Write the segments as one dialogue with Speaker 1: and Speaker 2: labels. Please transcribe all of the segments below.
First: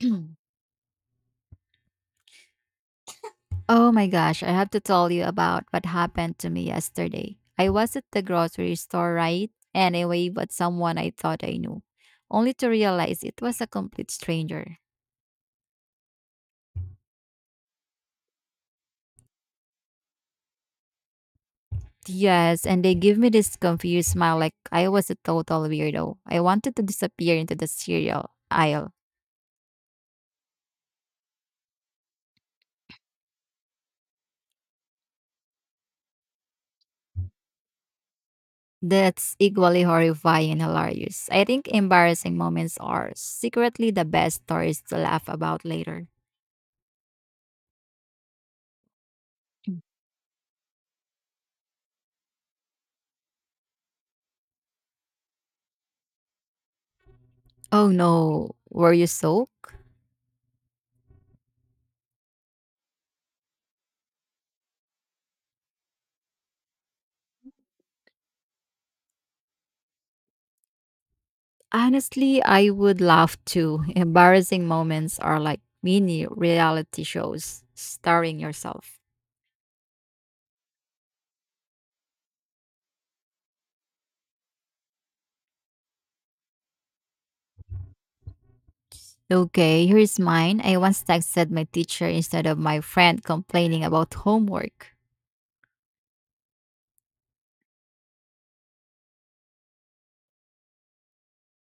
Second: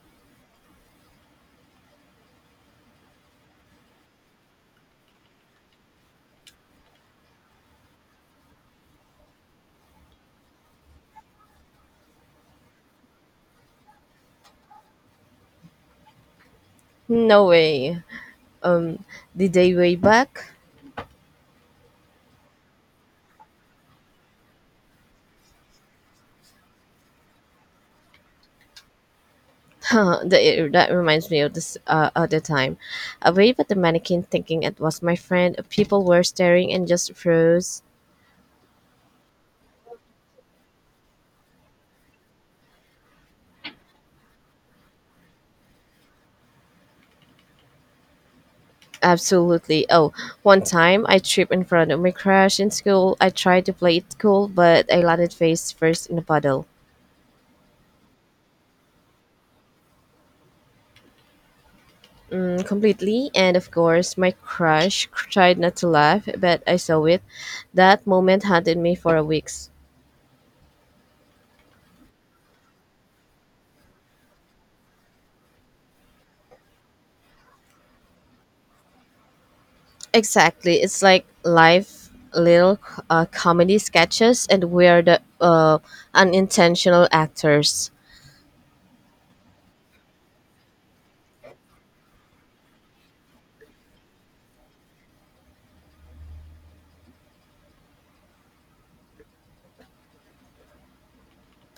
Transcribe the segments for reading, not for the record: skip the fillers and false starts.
Speaker 1: Oh my gosh, I have to tell you about what happened to me yesterday. I was at the grocery store, right? And I waved at someone I thought I knew, only to realize it was a complete stranger.
Speaker 2: No way. Um, the day way back.
Speaker 1: Yes, and they give me this confused smile like I was a total weirdo. I wanted to disappear into the cereal aisle.
Speaker 2: That reminds me of this other time. I waved at the mannequin thinking it was my friend. People were staring and just froze.
Speaker 1: That's equally horrifying and hilarious. I think embarrassing moments are secretly the best stories to laugh about later.
Speaker 2: Absolutely. Oh, one time I tripped in front of my crush in school. I tried to play it cool, but I landed face first in a puddle.
Speaker 1: Oh no, were you soaked?
Speaker 2: Mm, completely. And of course, my crush tried not to laugh, but I saw it. That moment haunted me for a week.
Speaker 1: Honestly, I would laugh too. Embarrassing moments are like mini reality shows starring yourself.
Speaker 2: Exactly. It's like live little comedy sketches, and we're the unintentional actors.
Speaker 1: Okay, here's mine. I once texted my teacher instead of my friend complaining about homework.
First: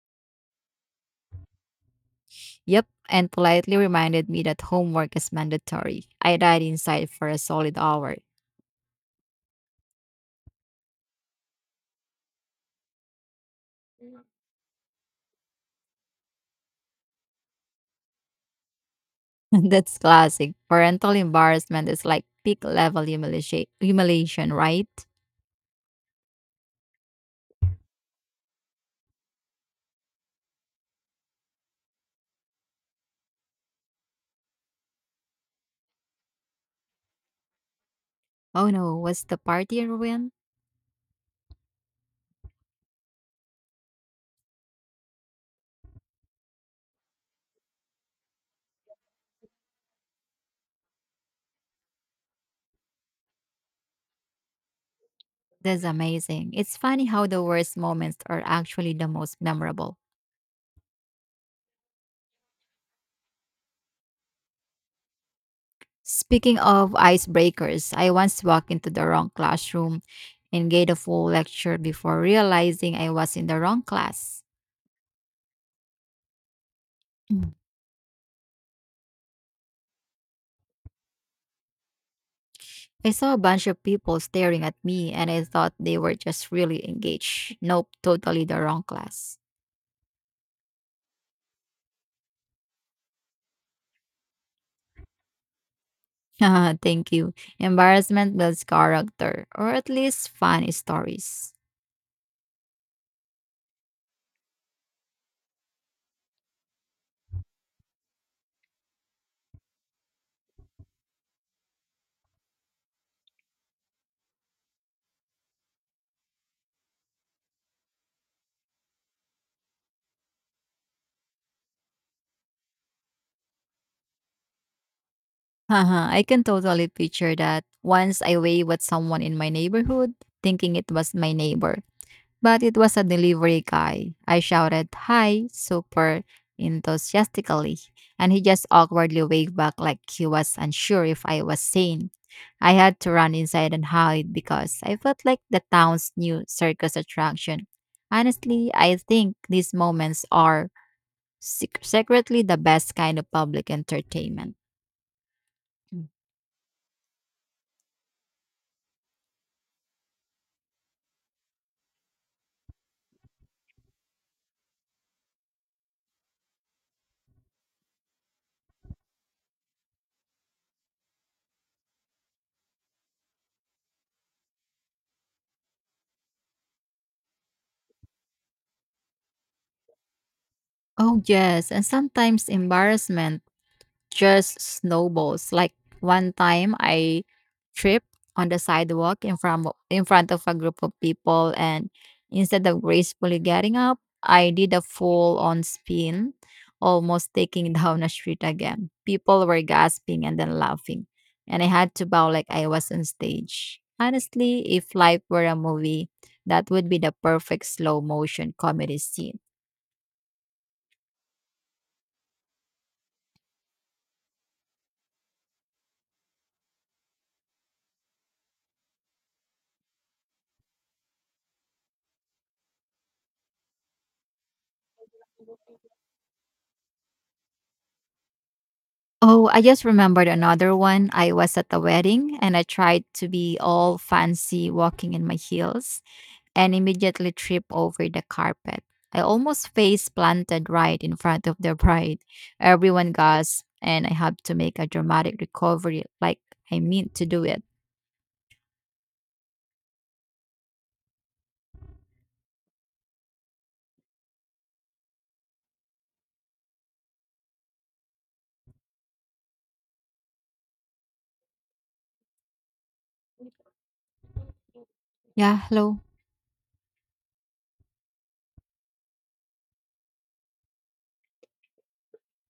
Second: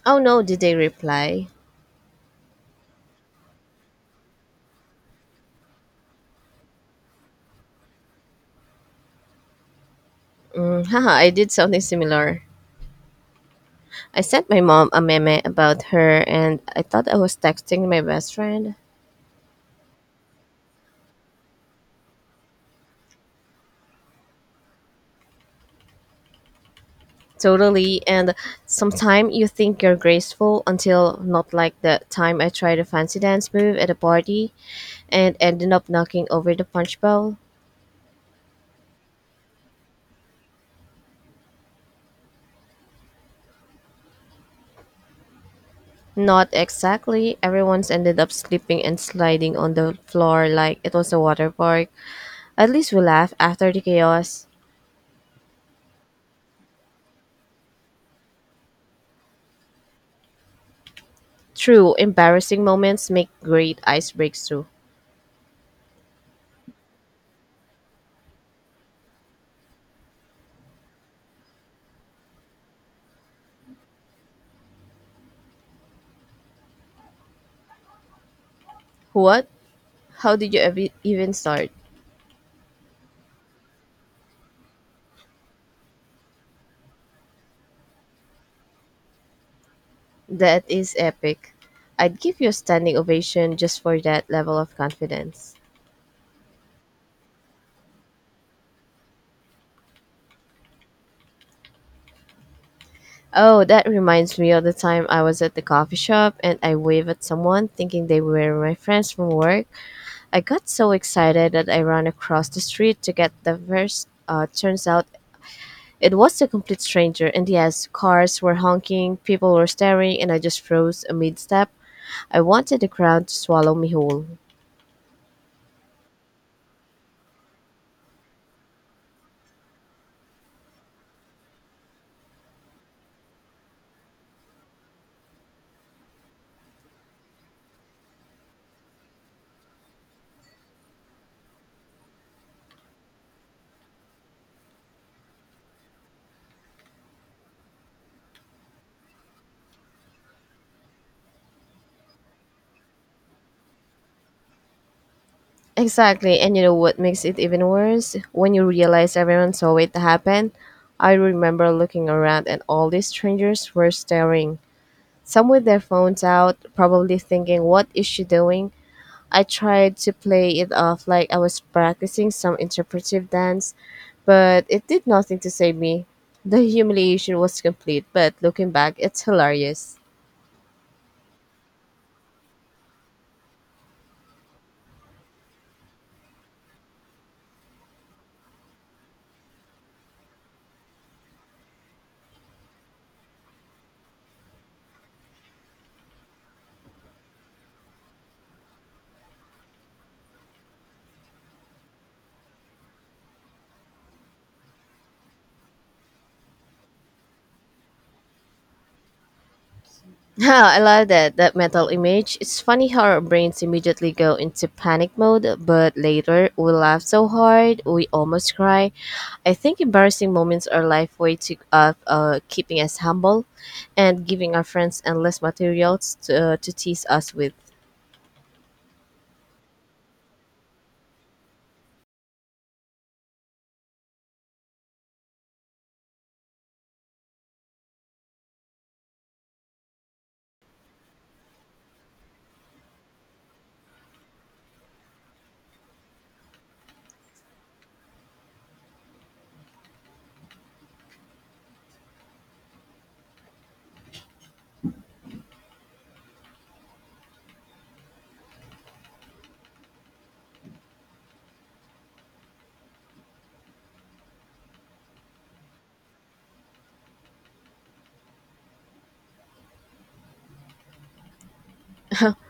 Speaker 2: Oh no, did they reply?
Speaker 1: Yep, and politely reminded me that homework is mandatory. I died inside for a solid hour.
Speaker 2: Mm, haha, I did something similar. I sent my mom a meme about her, and I thought I was texting my best friend.
Speaker 1: That's classic. Parental embarrassment is like peak level humiliation, humiliation, right?
Speaker 2: Totally, and sometime you think you're graceful until not, like the time I tried a fancy dance move at a party and ended up knocking over the punch bowl.
Speaker 1: Oh no, was the party ruined?
Speaker 2: Not exactly. Everyone's ended up slipping and sliding on the floor like it was a water park. At least we laughed after the chaos.
Speaker 1: That's amazing. It's funny how the worst moments are actually the most memorable.
Speaker 2: True, embarrassing moments make great ice breaks too.
Speaker 1: Speaking of icebreakers, I once walked into the wrong classroom and gave a full lecture before realizing I was in the wrong class.
Speaker 2: What? How did you even start?
Speaker 1: I saw a bunch of people staring at me and I thought they were just really engaged. Nope, totally the wrong class.
Speaker 2: That is epic. I'd give you a standing ovation just for that level of confidence.
Speaker 1: Haha, thank you. Embarrassment builds character, or at least fun stories.
Speaker 2: Oh, that reminds me of the time I was at the coffee shop and I waved at someone thinking they were my friends from work. I got so excited that I ran across the street to get the first. Turns out it was a complete stranger, and yes, cars were honking, people were staring, and I just froze amid step. I wanted the crowd to swallow me whole.
Speaker 1: Haha, I can totally picture that. Once I waved at someone in my neighborhood, thinking it was my neighbor, but it was a delivery guy. I shouted, "Hi," super enthusiastically, and he just awkwardly waved back like he was unsure if I was sane. I had to run inside and hide because I felt like the town's new circus attraction. Honestly, I think these moments are secretly the best kind of public entertainment. Mm.
Speaker 2: Exactly, and you know what makes it even worse? When you realize everyone saw it happen. I remember looking around and all these strangers were staring, some with their phones out, probably thinking, "What is she doing?" I tried to play it off like I was practicing some interpretive dance, but it did nothing to save me. The humiliation was complete, but looking back, it's hilarious.
Speaker 1: Oh, yes. And sometimes embarrassment just snowballs. Like one time I tripped on the sidewalk in front of a group of people, and instead of gracefully getting up, I did a full on spin, almost taking down a street again. People were gasping and then laughing. And I had to bow like I was on stage. Honestly, if life were a movie, that would be the perfect slow motion comedy scene.
Speaker 2: Yeah, I love that mental image. It's funny how our brains immediately go into panic mode, but later we laugh so hard, we almost cry. I think embarrassing moments are life way to of keeping us humble and giving our friends endless materials to tease us with.
Speaker 1: Oh, I just remembered another one. I was at a wedding and I tried to be all fancy walking in my heels, and immediately trip over the carpet. I almost face planted right in front of the bride. Everyone gasps, and I have to make a dramatic recovery like I meant to do it. Yeah, hello.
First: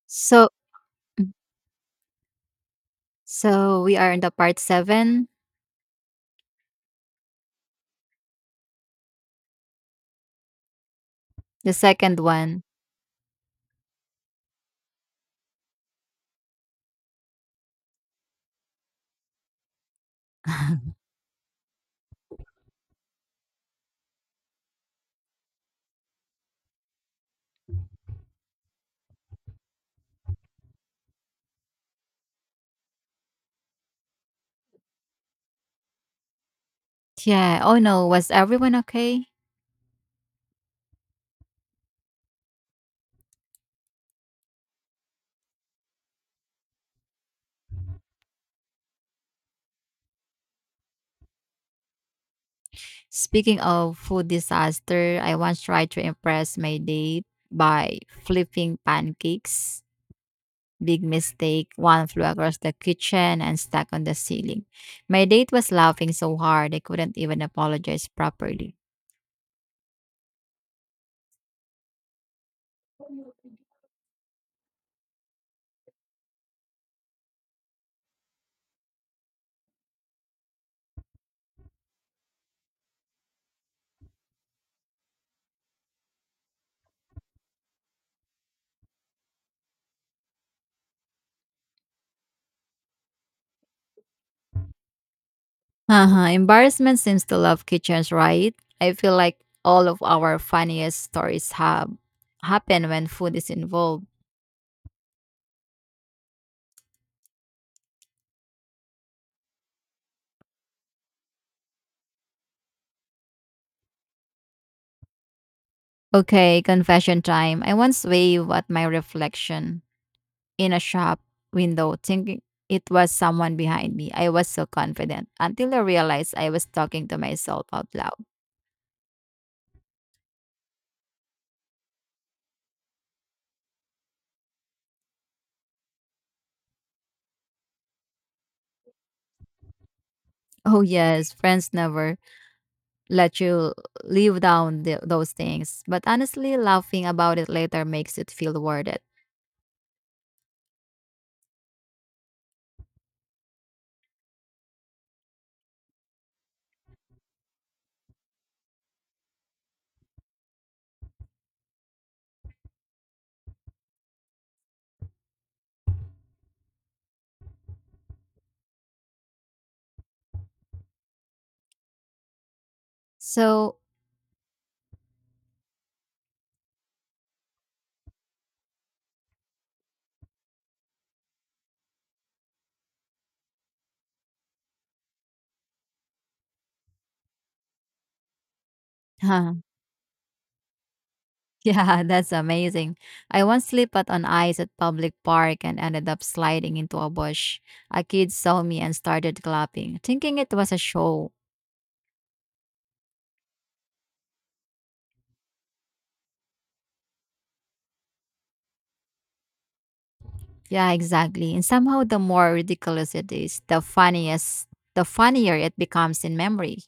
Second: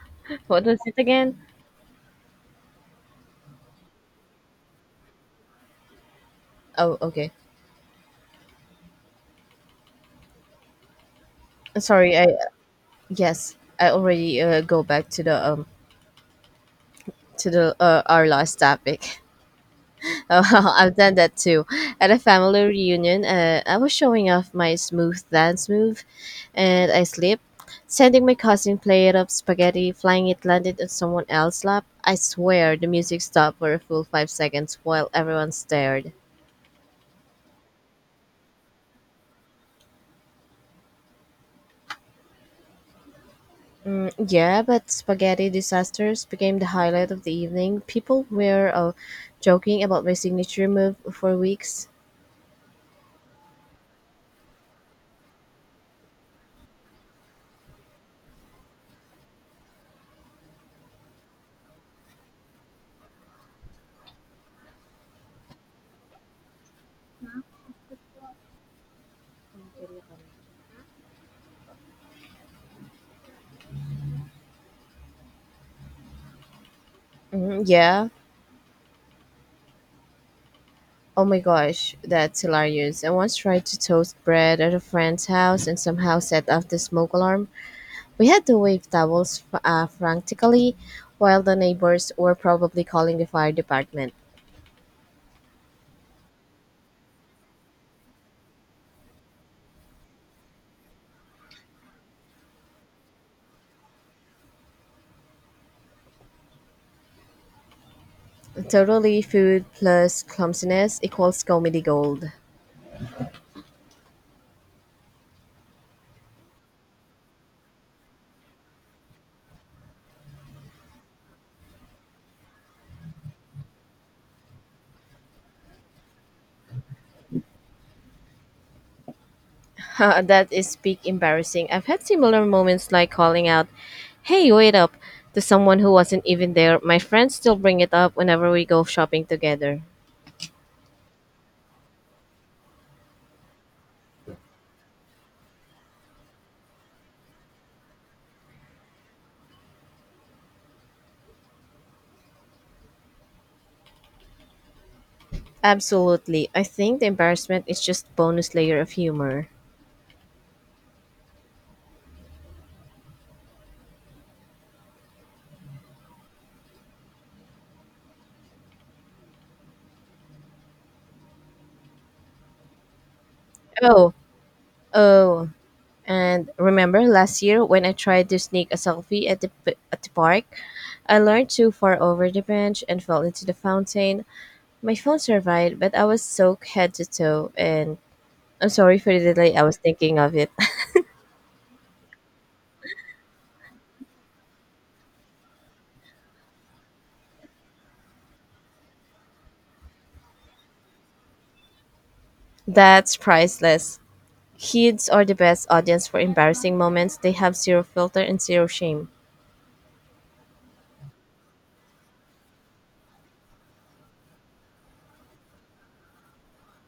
Speaker 1: So,
Speaker 2: What was it again?
Speaker 1: so we are in the part seven,
Speaker 2: Oh, okay.
Speaker 1: the
Speaker 2: Sorry.
Speaker 1: second
Speaker 2: I
Speaker 1: one.
Speaker 2: yes, I already go back to the our last topic. Uh, I've done that too. At a family reunion, I was showing off my smooth dance move, and I slipped, sending my cousin plate of spaghetti flying. It landed on someone else's lap. I swear, the music stopped for a full 5 seconds while everyone stared.
Speaker 1: Yeah. Oh no, was everyone okay?
Speaker 2: Yeah, but spaghetti disasters became the highlight of the evening. People were joking about my signature move for weeks.
Speaker 1: Speaking of food disaster, I once tried to impress my date by flipping pancakes. Big mistake. One flew across the kitchen and stuck on the ceiling. My date was laughing so hard I couldn't even apologize properly.
Speaker 2: Mhm, yeah. Oh my gosh, that's hilarious. I once tried to toast bread at a friend's house and somehow set off the smoke alarm. We had to wave towels frantically while the neighbors were probably calling the fire department.
Speaker 1: Uh-huh. Embarrassment seems to love kitchens, right? I feel like all of our funniest stories have happen when food is involved.
Speaker 2: Totally, food plus clumsiness equals comedy gold.
Speaker 1: Okay, confession time. I once waved at my reflection in a shop window, thinking it was someone behind me. I was so confident until I realized I was talking to myself out loud.
Speaker 2: That is peak embarrassing. I've had similar moments, like calling out, "Hey, wait up," to someone who wasn't even there. My friends still bring it up whenever we go shopping together.
Speaker 1: Oh, yes, friends never let you live down those things. But honestly, laughing about it later makes it feel worth it.
Speaker 2: Absolutely. I think the embarrassment is just bonus layer of humor.
Speaker 1: So,
Speaker 2: Oh, oh, and remember last year when I tried to sneak a selfie at the at the park? I leaned too far over the bench and fell into the fountain. My phone survived, but I was soaked head to toe, and I'm sorry for the delay. I was thinking of it.
Speaker 1: yeah, that's amazing. I once slipped out on ice at public park and ended up sliding into a bush. A kid saw me and started clapping, thinking it was a show.
Speaker 2: That's priceless. Kids are the best audience for embarrassing moments. They have zero filter and zero shame.
Speaker 1: Yeah, exactly. And somehow the more ridiculous it is, the funnier it becomes in memory.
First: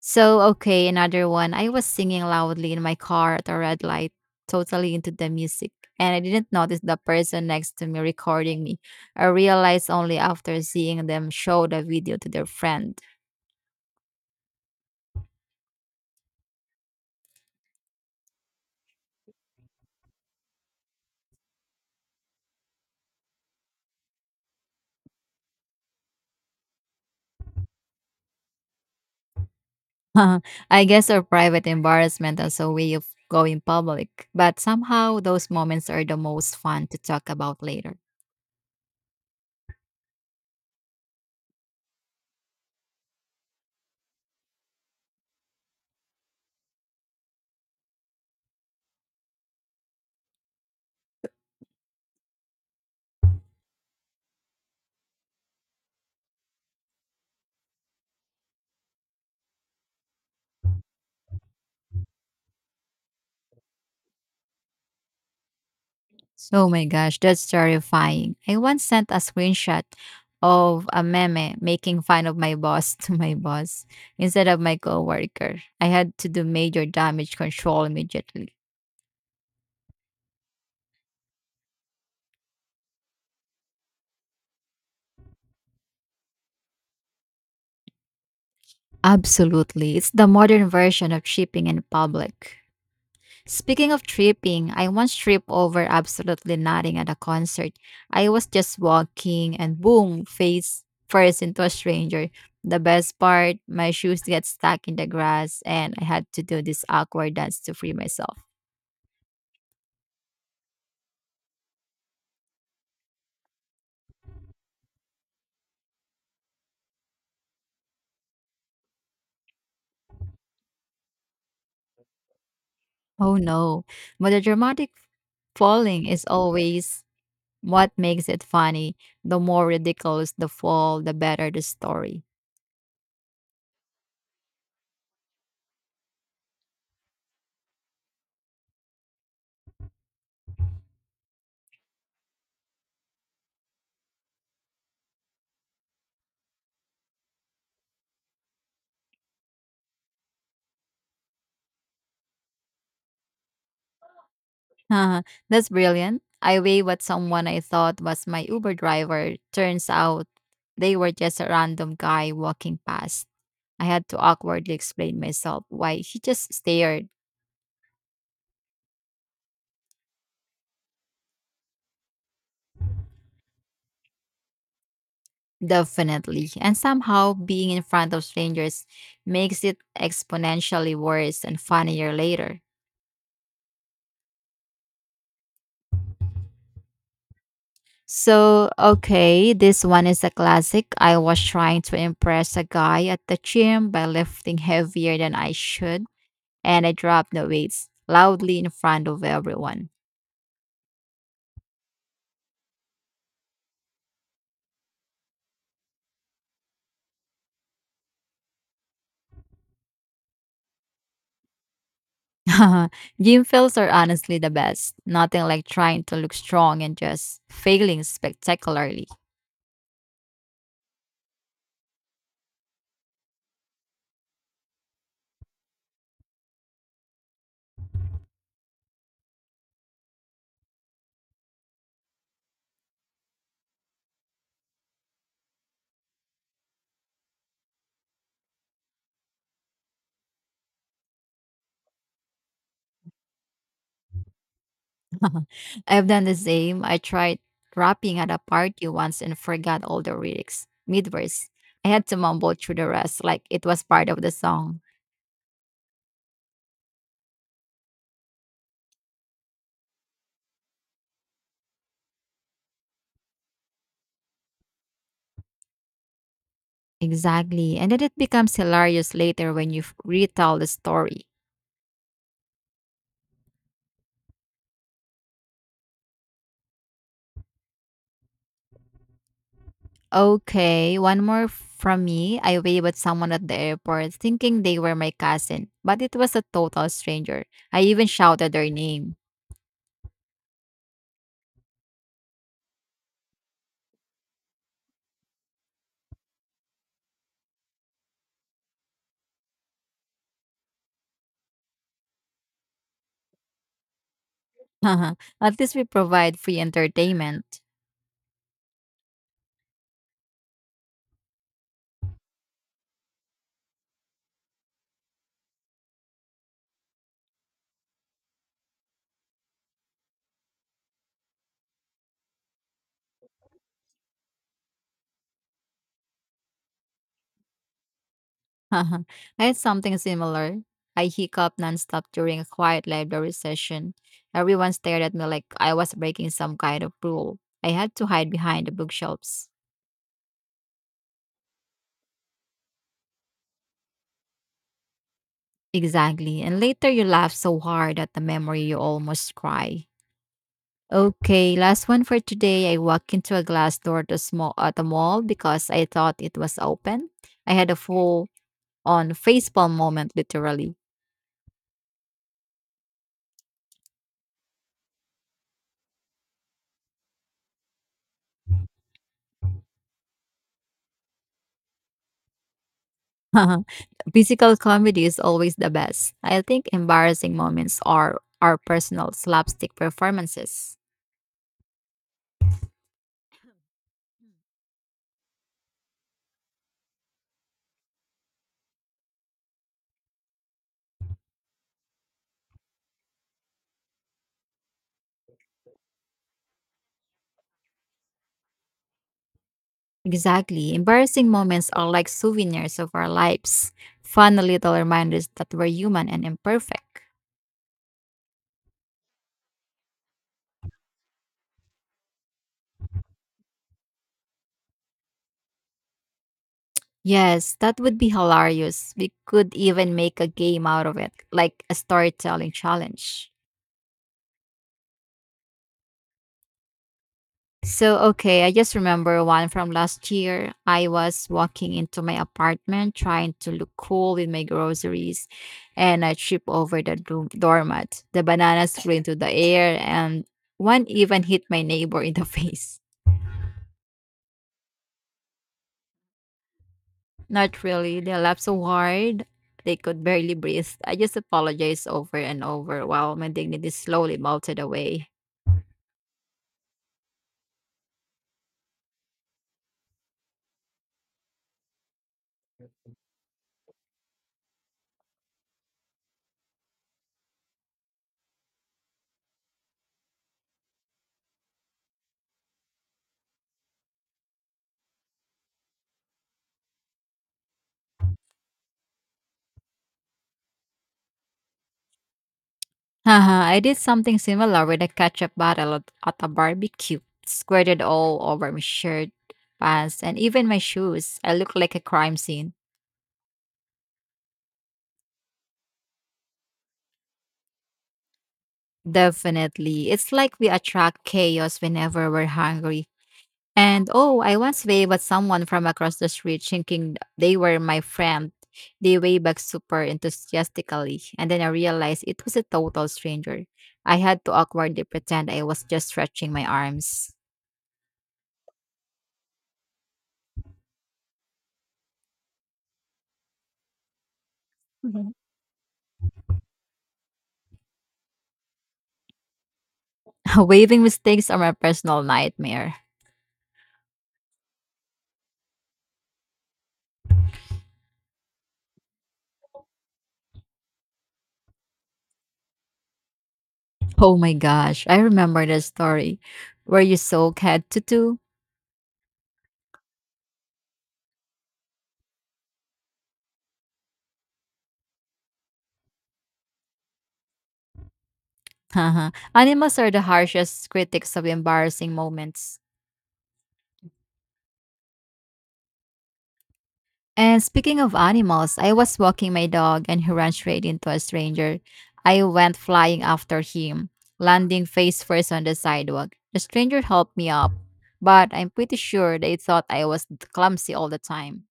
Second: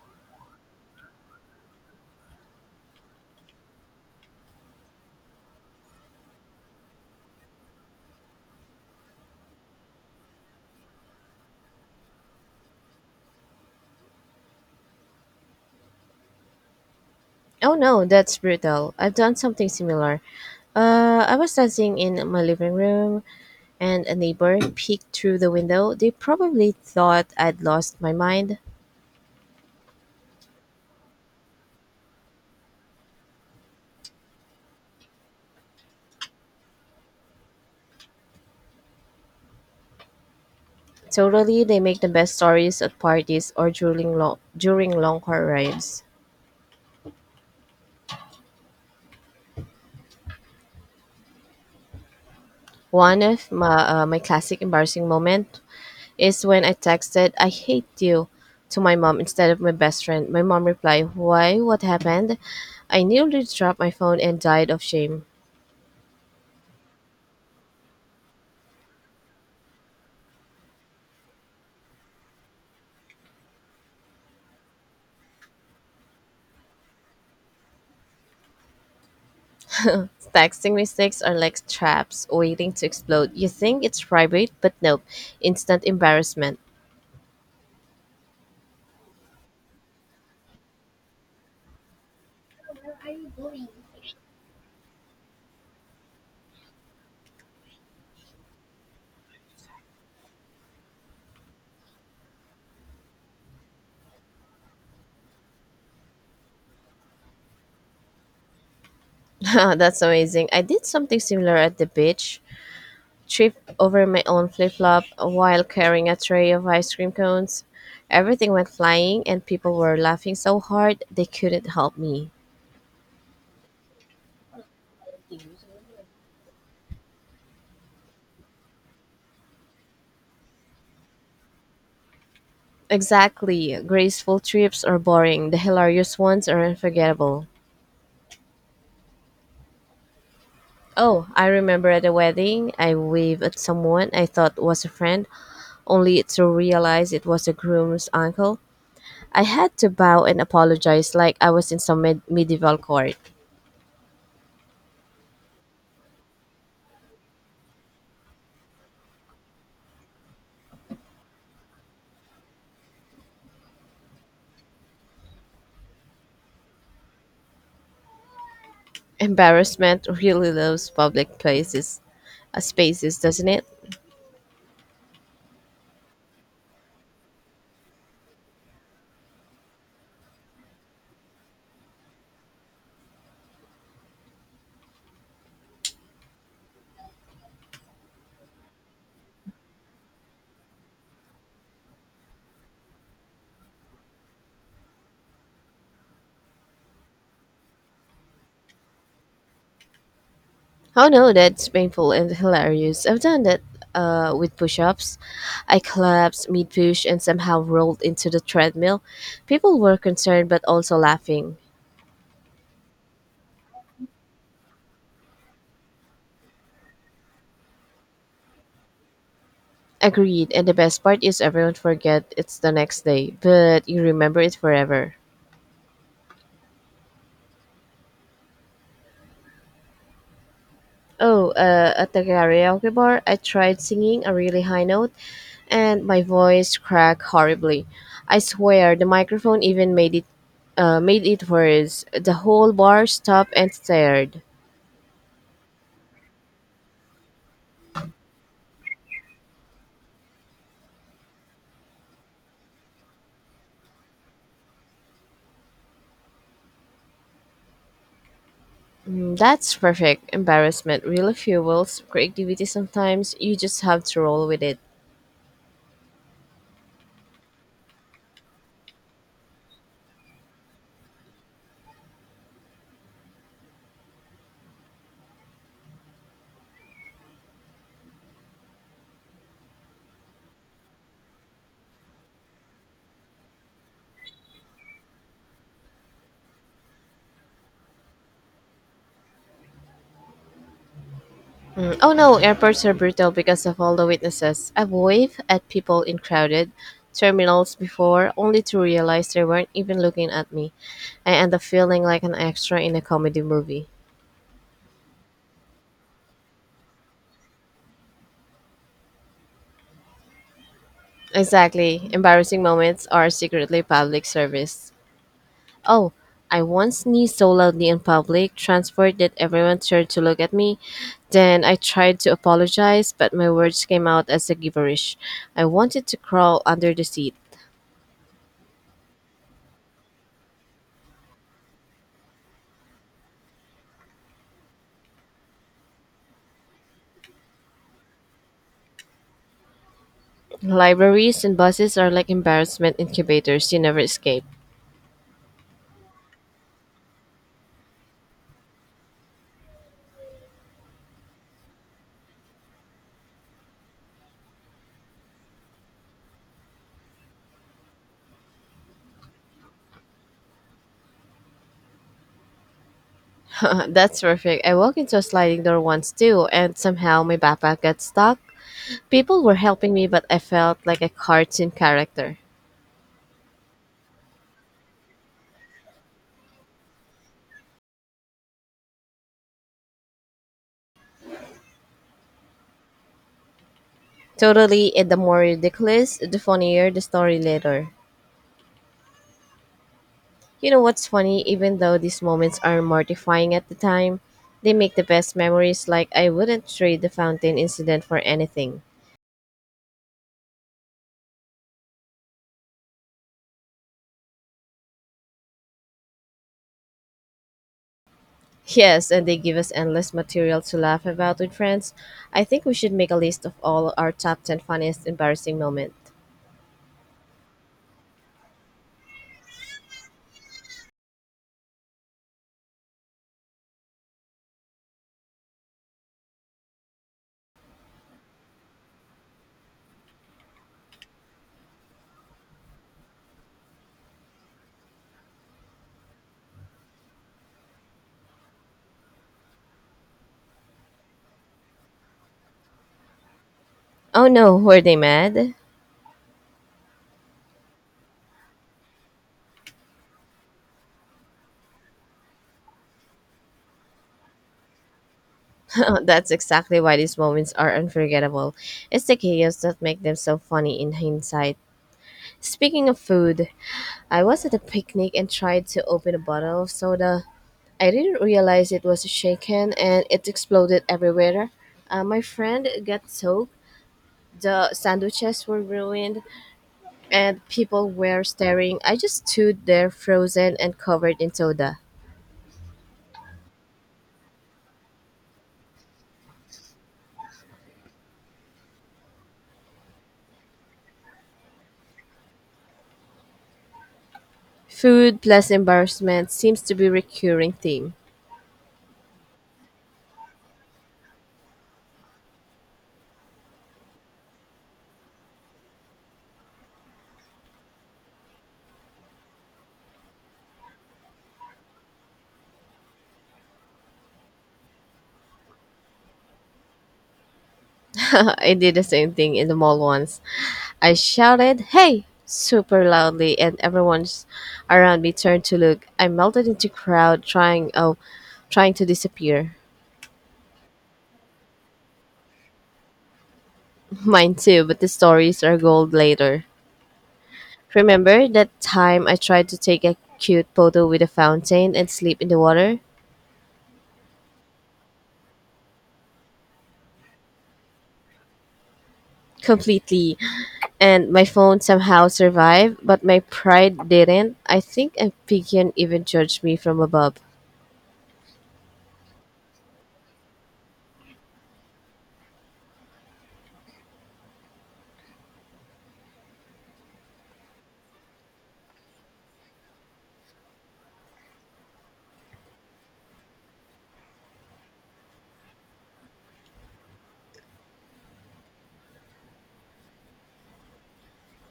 Speaker 1: So, okay, another one. I was singing loudly in my car at a red light, totally into the music, and I didn't notice the person next to me recording me. I realized only after seeing them show the video to their friend.
Speaker 2: Oh no, that's brutal. I've done something similar. I was dancing in my living room and a neighbor peeked through the window. They probably thought I'd lost my mind.
Speaker 1: I guess our private embarrassment as a way of going public, but somehow those moments are the most fun to talk about later.
Speaker 2: Totally, they make the best stories at parties or during long car rides. One of my classic embarrassing moment is when I texted, "I hate you," to my mom instead of my best friend. My mom replied, "Why? What happened?" I nearly dropped my phone and died of shame.
Speaker 1: So, oh my gosh, that's terrifying. I once sent a screenshot of a meme making fun of my boss to my boss instead of my coworker. I had to do major damage control immediately.
Speaker 2: Texting mistakes are like traps waiting to explode. You think it's private, but nope, instant embarrassment.
Speaker 1: Absolutely. It's the modern version of shipping in public. Speaking of tripping, I once tripped over absolutely nothing at a concert. I was just walking and boom, face first into a stranger. The best part, my shoes get stuck in the grass and I had to do this awkward dance to free myself.
Speaker 2: That's amazing. I did something similar at the beach. Tripped over my own flip flop while carrying a tray of ice cream cones. Everything went flying, and people were laughing so hard they couldn't help me.
Speaker 1: Oh no. But the dramatic falling is always what makes it funny. The more ridiculous the fall, the better the story.
Speaker 2: Exactly. Graceful trips are boring. The hilarious ones are unforgettable. Oh, I remember at a wedding, I waved at someone I thought was a friend, only to realize it was the groom's uncle. I had to bow and apologize like I was in some medieval court.
Speaker 1: That's brilliant. I weigh what someone I thought was my Uber driver. Turns out they were just a random guy walking past. I had to awkwardly explain myself why he just stared.
Speaker 2: Embarrassment really loves public spaces, doesn't it?
Speaker 1: Definitely. And somehow being in front of strangers makes it exponentially worse and funnier later. So, okay, this one is a classic. I was trying to impress a guy at the gym by lifting heavier than I should, and I dropped the weights loudly in front of everyone.
Speaker 2: Oh no, that's painful and hilarious. I've done that with push ups. I collapsed mid push and somehow rolled into the treadmill. People were concerned but also laughing.
Speaker 1: Gym fails are honestly the best. Nothing like trying to look strong and just failing spectacularly.
Speaker 2: Agreed, and the best part is everyone forget it's the next day, but you remember it forever. Oh, at the karaoke bar, I tried singing a really high note and my voice cracked horribly. I swear the microphone even made it worse. The whole bar stopped and stared.
Speaker 1: I've done the same. I tried rapping at a party once and forgot all the lyrics. Midverse. I had to mumble through the rest like it was part of the song.
Speaker 2: Mm, that's perfect. Embarrassment really fuels creativity sometimes. You just have to roll with it.
Speaker 1: Exactly. And then it becomes hilarious later when you retell the story. Okay, one more from me. I waved at someone at the airport thinking they were my cousin, but it was a total stranger. I even shouted their name.
Speaker 2: Mm, oh no, airports are brutal because of all the witnesses. I've waved at people in crowded terminals before only to realize they weren't even looking at me. I end up feeling like an extra in a comedy movie.
Speaker 1: Haha, at least we provide free entertainment.
Speaker 2: Exactly. Embarrassing moments are secretly public service. Oh, I once sneezed so loudly in public transport that everyone turned to look at me. Then I tried to apologize, but my words came out as a gibberish. I wanted to crawl under the seat.
Speaker 1: Haha, I had something similar. I hiccuped nonstop during a quiet library session. Everyone stared at me like I was breaking some kind of rule. I had to hide behind the bookshelves.
Speaker 2: Libraries and buses are like embarrassment incubators you never escape.
Speaker 1: Exactly. And later you laugh so hard at the memory you almost cry. Okay, last one for today. I walked into a glass door to small at the mall because I thought it was open. I had a full on facepalm moment literally.
Speaker 2: That's perfect. I walked into a sliding door once too, and somehow my backpack got stuck. People were helping me, but I felt like a cartoon character.
Speaker 1: Physical comedy is always the best. I think embarrassing moments are our personal slapstick performances.
Speaker 2: Totally, and the more ridiculous, the funnier the story later. You know what's funny? Even though these moments are mortifying at the time, they make the best memories. Like, I wouldn't trade the fountain incident for anything.
Speaker 1: Exactly. Embarrassing moments are like souvenirs of our lives, fun little reminders that we're human and imperfect.
Speaker 2: Yes, and they give us endless material to laugh about with friends. I think we should make a list of all our top 10 funniest embarrassing moments.
Speaker 1: Yes, that would be hilarious. We could even make a game out of it, like a storytelling challenge. So, okay, I just remember one from last year. I was walking into my apartment trying to look cool with my groceries, and I tripped over the doormat. The bananas flew into the air, and one even hit my neighbor in the face.
Speaker 2: Oh no, were they mad?
Speaker 1: Not really. They laughed so hard they could barely breathe. I just apologized over and over while my dignity slowly melted away.
Speaker 2: That's exactly why these moments are unforgettable. It's the chaos that make them so funny in hindsight. Speaking of food, I was at a picnic and tried to open a bottle of soda. I didn't realize it was shaken and it exploded everywhere. My friend got soaked, the sandwiches were ruined, and people were staring. I just stood there frozen and covered in soda.
Speaker 1: Haha, I did something similar with a ketchup bottle at a barbecue, squirted all over my shirt, pants, and even my shoes. I look like a crime scene.
Speaker 2: Food plus embarrassment seems to be a recurring theme.
Speaker 1: Definitely. It's like we attract chaos whenever we're hungry. And oh, I once waved at someone from across the street thinking they were my friend. They waved back super enthusiastically, and then I realized it was a total stranger. I had to awkwardly pretend I was just stretching my arms.
Speaker 2: I did the same thing in the mall once. I shouted, "Hey!" super loudly, and everyone around me turned to look. I melted into crowd trying to disappear.
Speaker 1: Waving mistakes are my personal nightmare.
Speaker 2: Mine too, but the stories are gold later. Remember that time I tried to take a cute photo with a fountain and slip in the water?
Speaker 1: Oh my gosh, I remember the story. Were you so cat tutu?
Speaker 2: Completely. And my phone somehow survived, but my pride didn't. I think a pigeon even judged me from above.
Speaker 1: Haha. Animals are the harshest critics of embarrassing moments. And speaking of animals, I was walking my dog and he ran straight into a stranger. I went flying after him, landing face first on the sidewalk. The stranger helped me up, but I'm pretty sure they thought I was clumsy all the time.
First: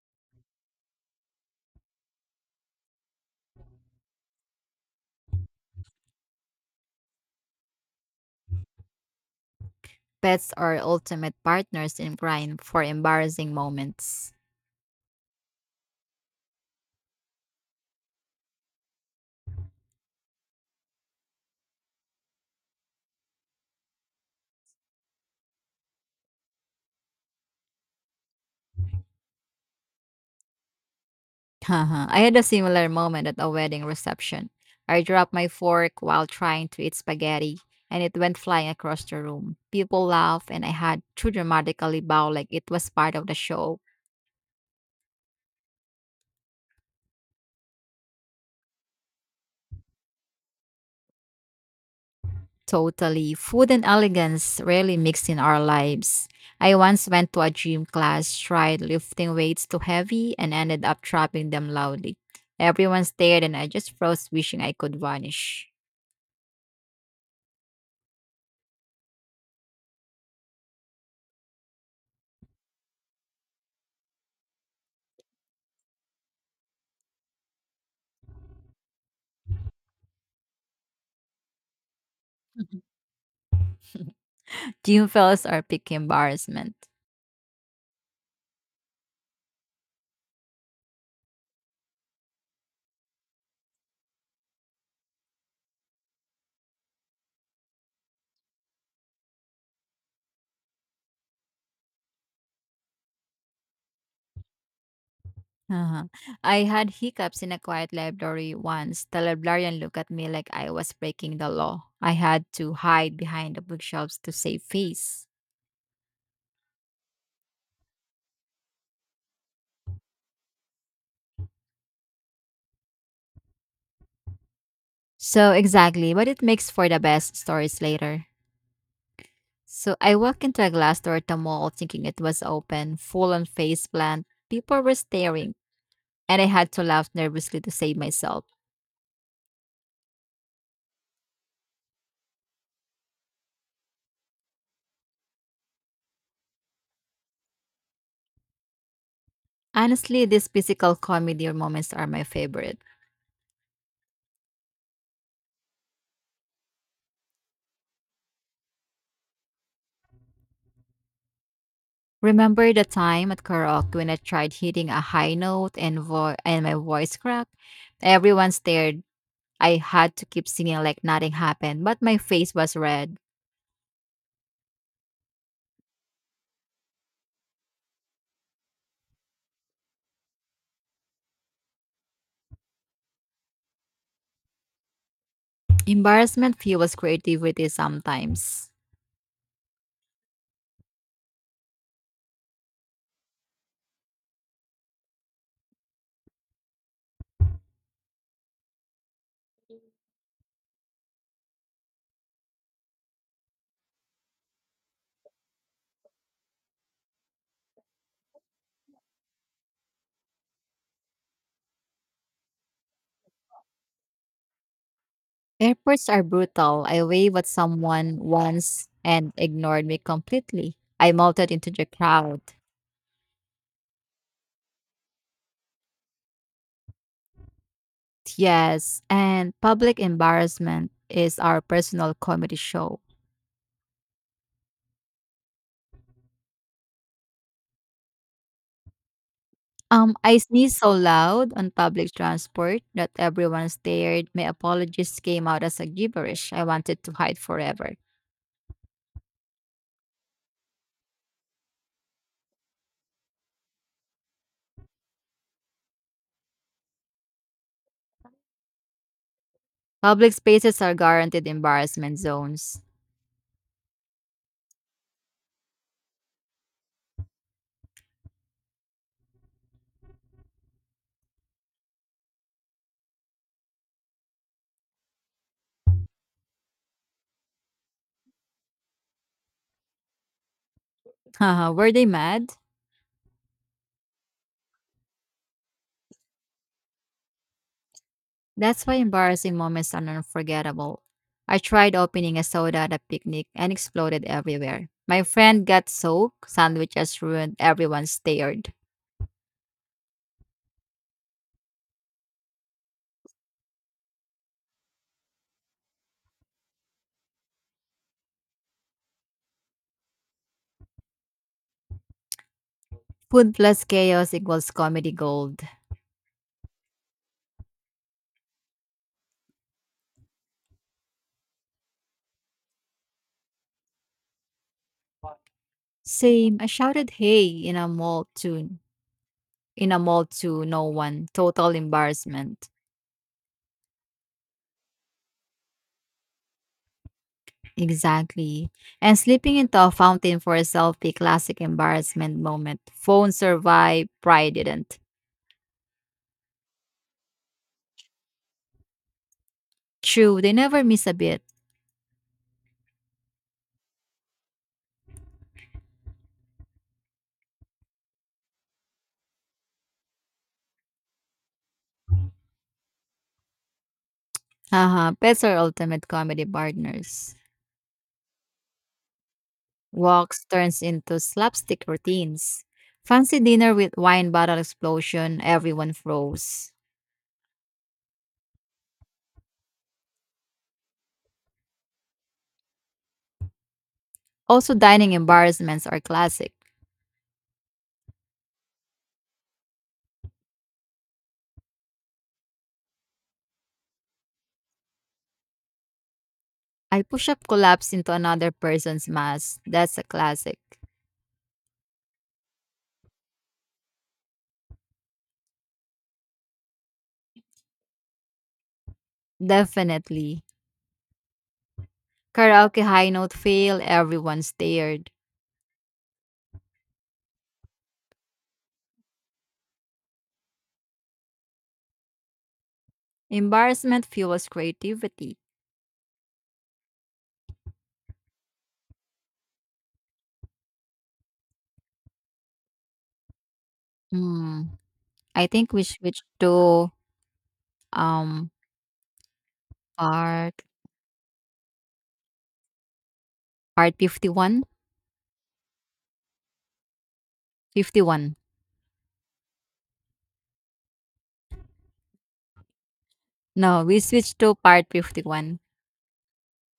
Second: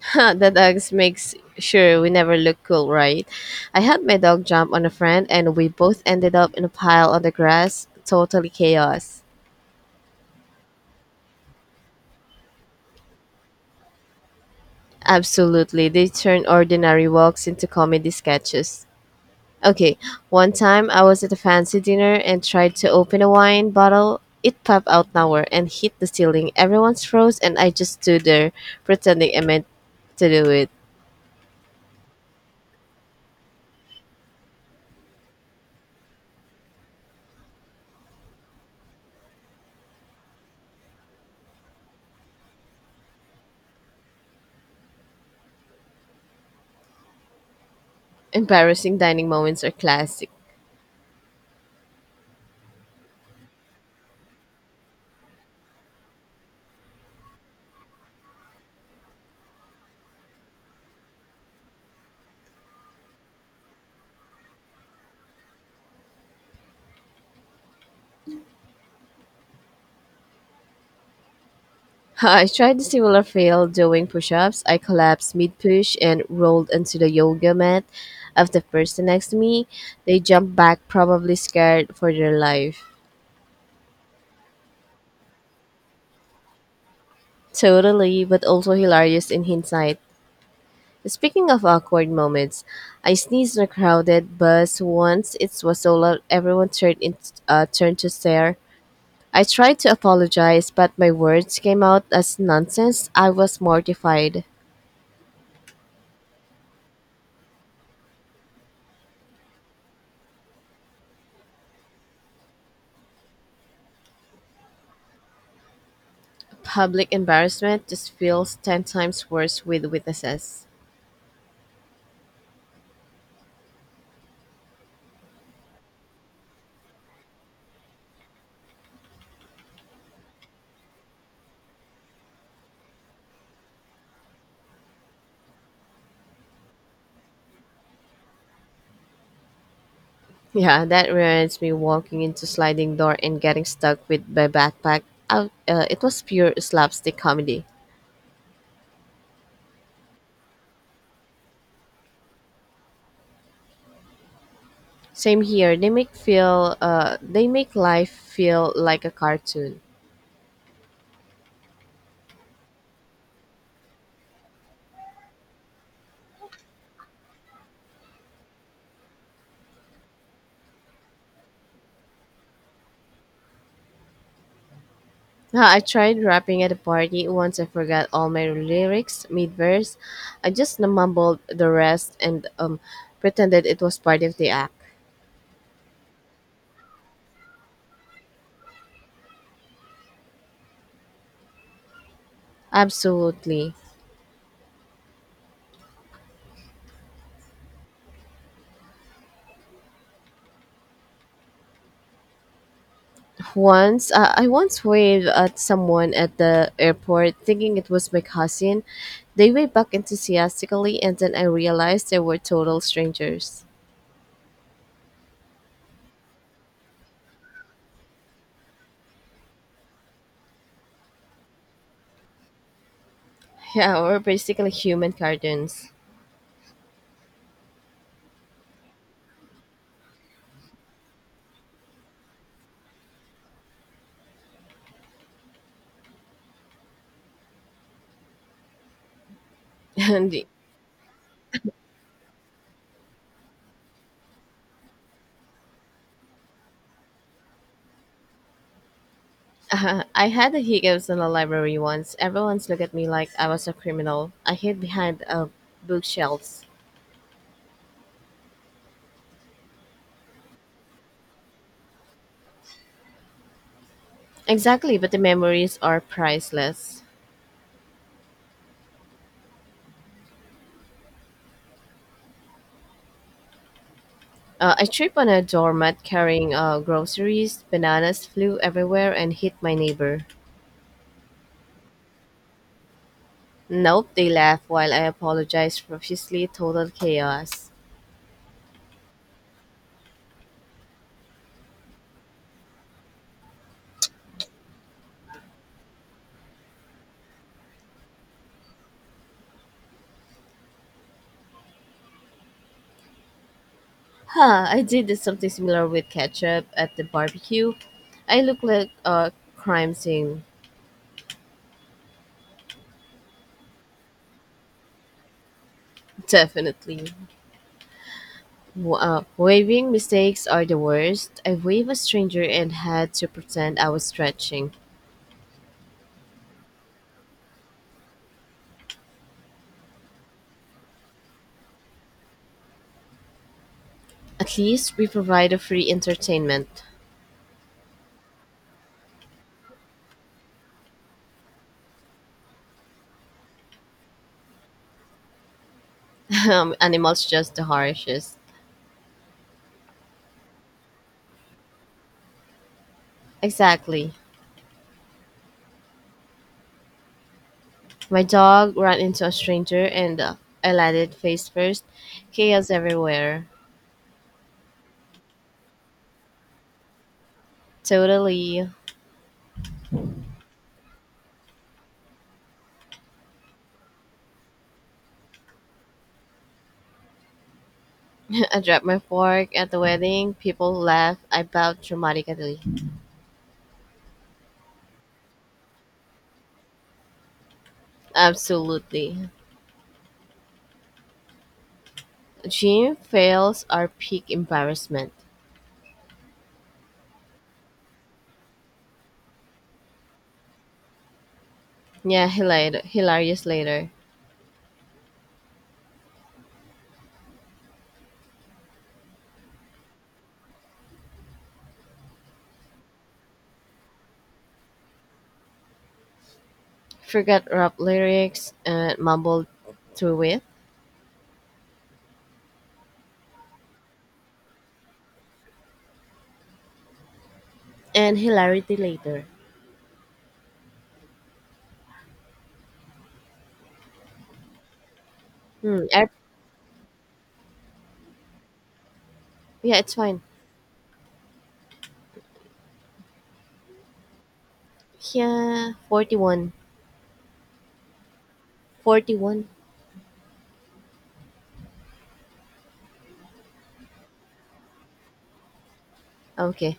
Speaker 2: The dogs makes sure we never look cool, right? I had my dog jump on a friend and we both ended up in a pile on the grass. Totally chaos.
Speaker 1: Pets are ultimate partners in crime for embarrassing moments.
Speaker 2: Absolutely. They turn ordinary walks into comedy sketches. Okay, one time I was at a fancy dinner and tried to open a wine bottle. It popped out nowhere and hit the ceiling. Everyone's froze, and I just stood there pretending I meant to do it.
Speaker 1: Haha. I had a similar moment at a wedding reception. I dropped my fork while trying to eat spaghetti, and it went flying across the room. People laughed, and I had to dramatically bow like it was part of the show.
Speaker 2: Embarrassing dining moments are classic.
Speaker 1: Totally. Food and elegance rarely mix in our lives. I once went to a gym class, tried lifting weights too heavy, and ended up dropping them loudly. Everyone stared, and I just froze, wishing I could vanish.
Speaker 2: I tried a similar fail doing push ups. I collapsed mid push and rolled onto the yoga mat of the person next to me. They jumped back, probably scared for their life.
Speaker 1: Gym fails are peak embarrassment.
Speaker 2: Totally, but also hilarious in hindsight. Speaking of awkward moments, I sneezed in a crowded bus once. It was so loud everyone turned to stare. I tried to apologize, but my words came out as nonsense. I was mortified.
Speaker 1: Uh-huh. I had hiccups in a quiet library once. The librarian looked at me like I was breaking the law. I had to hide behind the bookshelves to save face.
Speaker 2: Public embarrassment just feels 10 times worse with witnesses.
Speaker 1: So exactly, but it makes for the best stories later. So I walked into a glass door at the mall thinking it was open, full on face plant. People were staring, and I had to laugh nervously to save myself.
Speaker 2: Yeah, that reminds me walking into sliding door and getting stuck with my backpack. It was pure slapstick comedy.
Speaker 1: Honestly, these physical comedy moments are my favorite.
Speaker 2: Same here. They make life feel like a cartoon.
Speaker 1: Remember the time at karaoke when I tried hitting a high note and my voice cracked? Everyone stared. I had to keep singing like nothing happened, but my face was red.
Speaker 2: I tried rapping at a party once. I forgot all my lyrics mid verse. I just mumbled the rest and pretended it was part of the act.
Speaker 1: Embarrassment fuels creativity sometimes.
Speaker 2: Absolutely. Once I once waved at someone at the airport, thinking it was my cousin. They waved back enthusiastically, and then I realized they were total strangers.
Speaker 1: Airports are brutal. I waved at someone once and ignored me completely. I melted into the crowd.
Speaker 2: Yeah, we're basically human cartoons.
Speaker 1: Yes, and public embarrassment is our personal comedy show.
Speaker 2: And
Speaker 1: I sneezed so loud on public transport that everyone stared. My apologies came out as a gibberish I wanted to hide forever.
Speaker 2: I had the hiccups in the library once. Everyone's looked at me like I was a criminal. I hid behind bookshelves.
Speaker 1: Public spaces are guaranteed embarrassment zones.
Speaker 2: Exactly, but the memories are priceless. I tripped on a doormat carrying groceries. Bananas flew everywhere and hit my neighbor.
Speaker 1: Haha, were they mad?
Speaker 2: Nope, they laughed while I apologized profusely. Total chaos.
Speaker 1: That's why embarrassing moments are unforgettable. I tried opening a soda at a picnic and exploded everywhere. My friend got soaked, sandwiches ruined, everyone stared.
Speaker 2: Huh, I did this something similar with ketchup at the barbecue. I look like a crime scene,
Speaker 1: Food plus chaos equals comedy gold.
Speaker 2: definitely. Waving mistakes are the worst. I waved a stranger and had to pretend I was stretching.
Speaker 1: Same, I shouted hey in a mall too in a mall to no one. Total embarrassment.
Speaker 2: At least we provide a free entertainment.
Speaker 1: Exactly. And slipping into a fountain for a selfie, classic embarrassment moment. Phone survived, pride didn't.
Speaker 2: Animals just the harshest.
Speaker 1: True, they never miss a bit.
Speaker 2: Exactly. My dog ran into a stranger and I landed face first. Chaos everywhere.
Speaker 1: Haha, pets are ultimate comedy partners.
Speaker 2: Totally.
Speaker 1: Walks turns into slapstick routines. Fancy dinner with wine bottle explosion, everyone froze.
Speaker 2: I dropped my fork at the wedding. People laughed. I bowed dramatically.
Speaker 1: Also, dining embarrassments are classic.
Speaker 2: Absolutely. Jim fails our peak embarrassment.
Speaker 1: I push up collapse into another person's mask. That's a classic.
Speaker 2: Yeah, hilarious, hilarious later.
Speaker 1: Definitely. Karaoke high note fail, everyone stared.
Speaker 2: Forgot rap lyrics and mumbled through it.
Speaker 1: Embarrassment fuels creativity.
Speaker 2: And hilarity later.
Speaker 1: Hmm. I think we
Speaker 2: Hmm.
Speaker 1: switch to um
Speaker 2: Yeah, it's fine.
Speaker 1: part part 51.
Speaker 2: Yeah, 41.
Speaker 1: 51.
Speaker 2: 41.
Speaker 1: No, we switch to part 51.
Speaker 2: Okay.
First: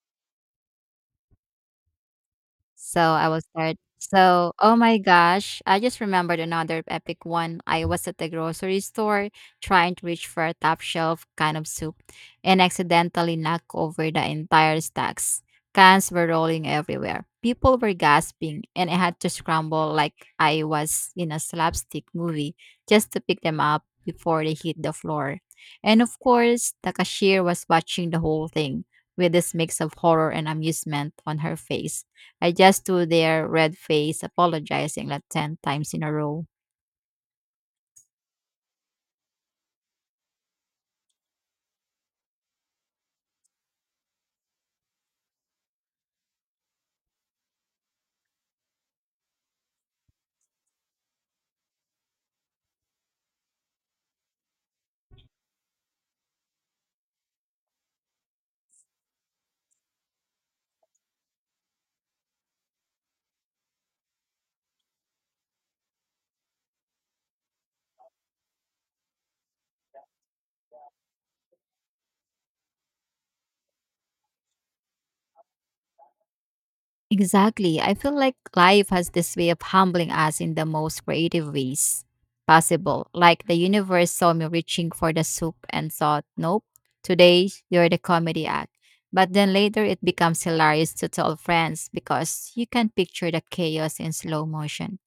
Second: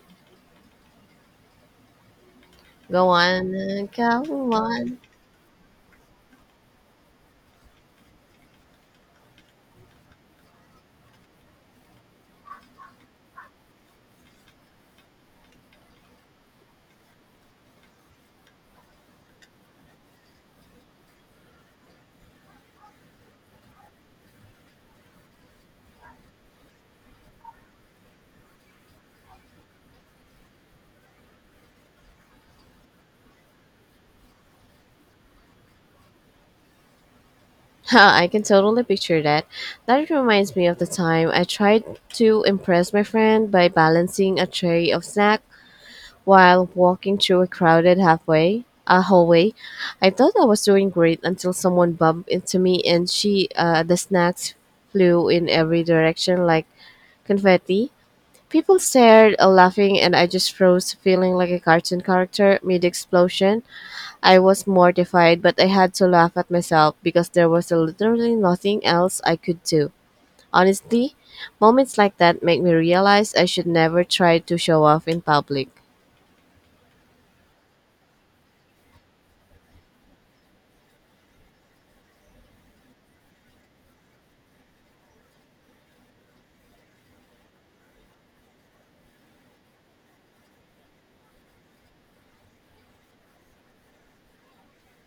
Speaker 1: So
Speaker 2: Go
Speaker 1: I will start.
Speaker 2: on. Go
Speaker 1: So, oh my
Speaker 2: on.
Speaker 1: gosh, I just remembered another epic one. I was at the grocery store trying to reach for a top shelf kind of soup and accidentally knocked over the entire stacks. Cans were rolling everywhere. People were gasping, and I had to scramble like I was in a slapstick movie just to pick them up before they hit the floor. And of course, the cashier was watching the whole thing with this mix of horror and amusement on her face. I just stood there, red face, apologizing like 10 times in a row.
Speaker 2: Huh, I can totally picture that. That reminds me of the time I tried to impress my friend by balancing a tray of snack while walking through a crowded hallway, I thought I was doing great until someone bumped into me and she the snacks flew in every direction like confetti. People stared, laughing, and I just froze, feeling like a cartoon character mid explosion. I was mortified, but I had to laugh at myself because there was literally nothing else I could do. Honestly, moments like that make me realize I should never try to show off in public.
Speaker 1: Exactly. I feel like life has this way of humbling us in the most creative ways possible. Like the universe saw me reaching for the soup and thought, nope, today you're the comedy act. But then later it becomes hilarious to tell friends because you can picture the chaos in slow motion.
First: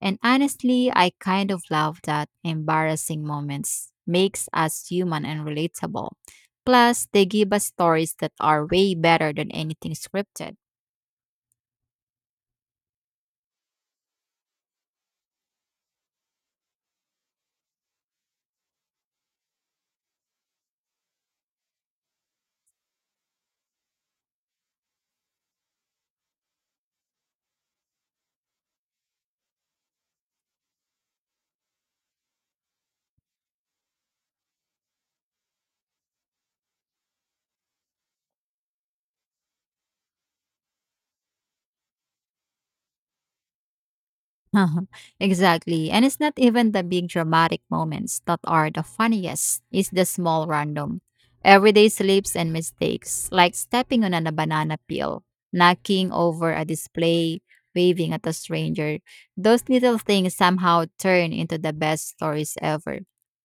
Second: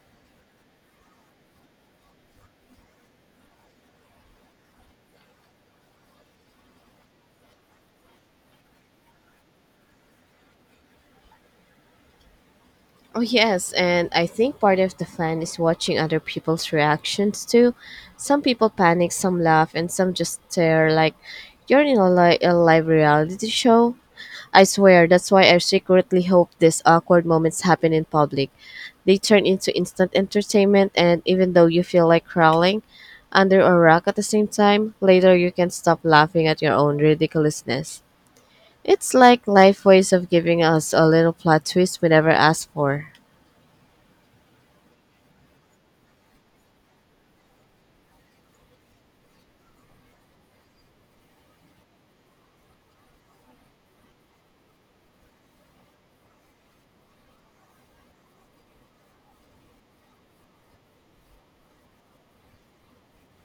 Speaker 1: And honestly, I kind of love that embarrassing moments makes us human and relatable. Plus, they give us stories that are way better than anything scripted.
Speaker 2: Oh yes, and I think part of the fun is watching other people's reactions too. Some people panic, some laugh, and some just stare like you're in a live reality show. I swear, that's why I secretly hope these awkward moments happen in public. They turn into instant entertainment, and even though you feel like crawling under a rock at the same time, later you can stop laughing at your own ridiculousness. It's like life ways of giving us a little plot twist we never asked for.
Speaker 1: Uh-huh. Exactly. And it's not even the big dramatic moments that are the funniest, it's the small random, everyday slips and mistakes, like stepping on a banana peel, knocking over a display, waving at a stranger. Those little things somehow turn into the best stories ever.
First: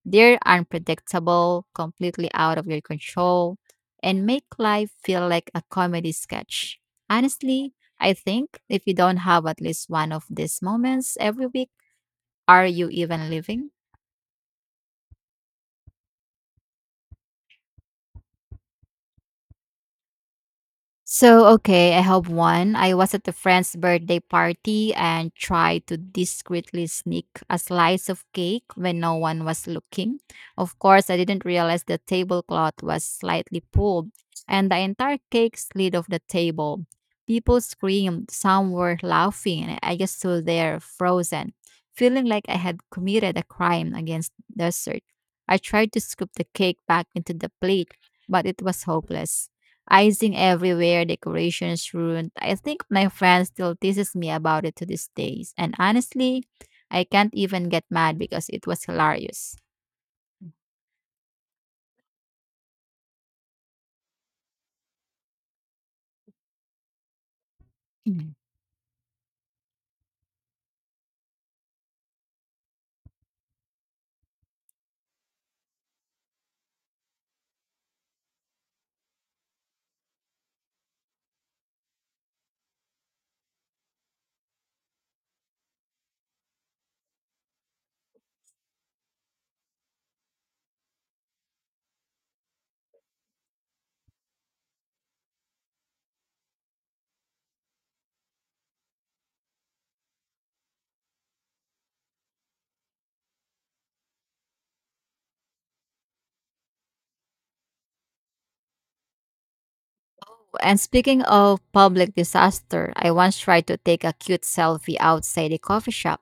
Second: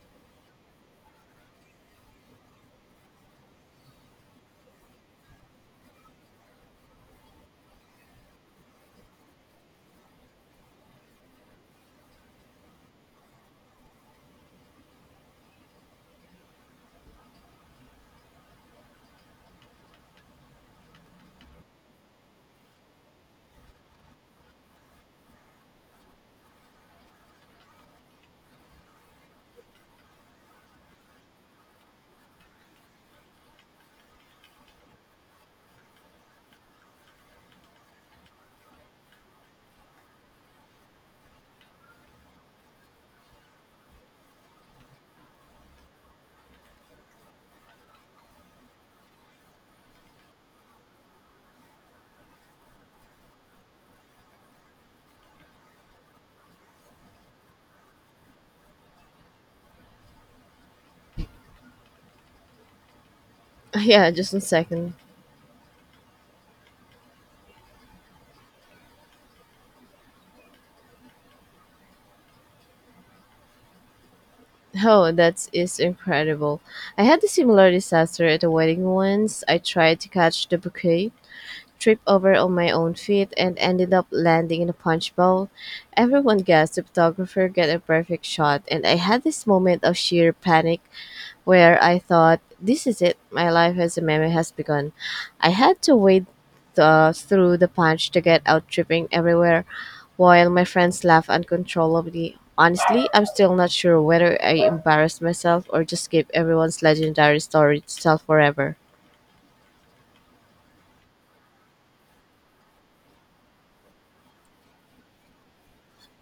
Speaker 1: They're unpredictable, completely out of your control, and make life feel like a comedy sketch. Honestly, I think if you don't have at least one of these moments every week, are you even living? So, okay, I have one. I was at a friend's birthday party and tried to discreetly sneak a slice of cake when no one was looking. Of course, I didn't realize the tablecloth was slightly pulled and the entire cake slid off the table. People screamed, some were laughing, and I just stood there frozen, feeling like I had committed a crime against dessert. I tried to scoop the cake back into the plate, but it was hopeless, icing everywhere, decorations ruined. I think my friend still teases me about it to this day. And honestly, I can't even get mad because it was hilarious.
Speaker 2: Yeah, just one second. Oh, that is incredible. I had a similar disaster at a wedding once. I tried to catch the bouquet, tripped over on my own feet, and ended up landing in a punch bowl. Everyone guessed the photographer got a perfect shot, and I had this moment of sheer panic where I thought, this is it, my life as a meme has begun. I had to wade through the punch to get out tripping everywhere while my friends laugh uncontrollably. Honestly, I'm still not sure whether I embarrassed myself or just gave everyone's legendary story to tell forever.
Speaker 1: And speaking of public disaster, I once tried to take a cute selfie outside a coffee shop.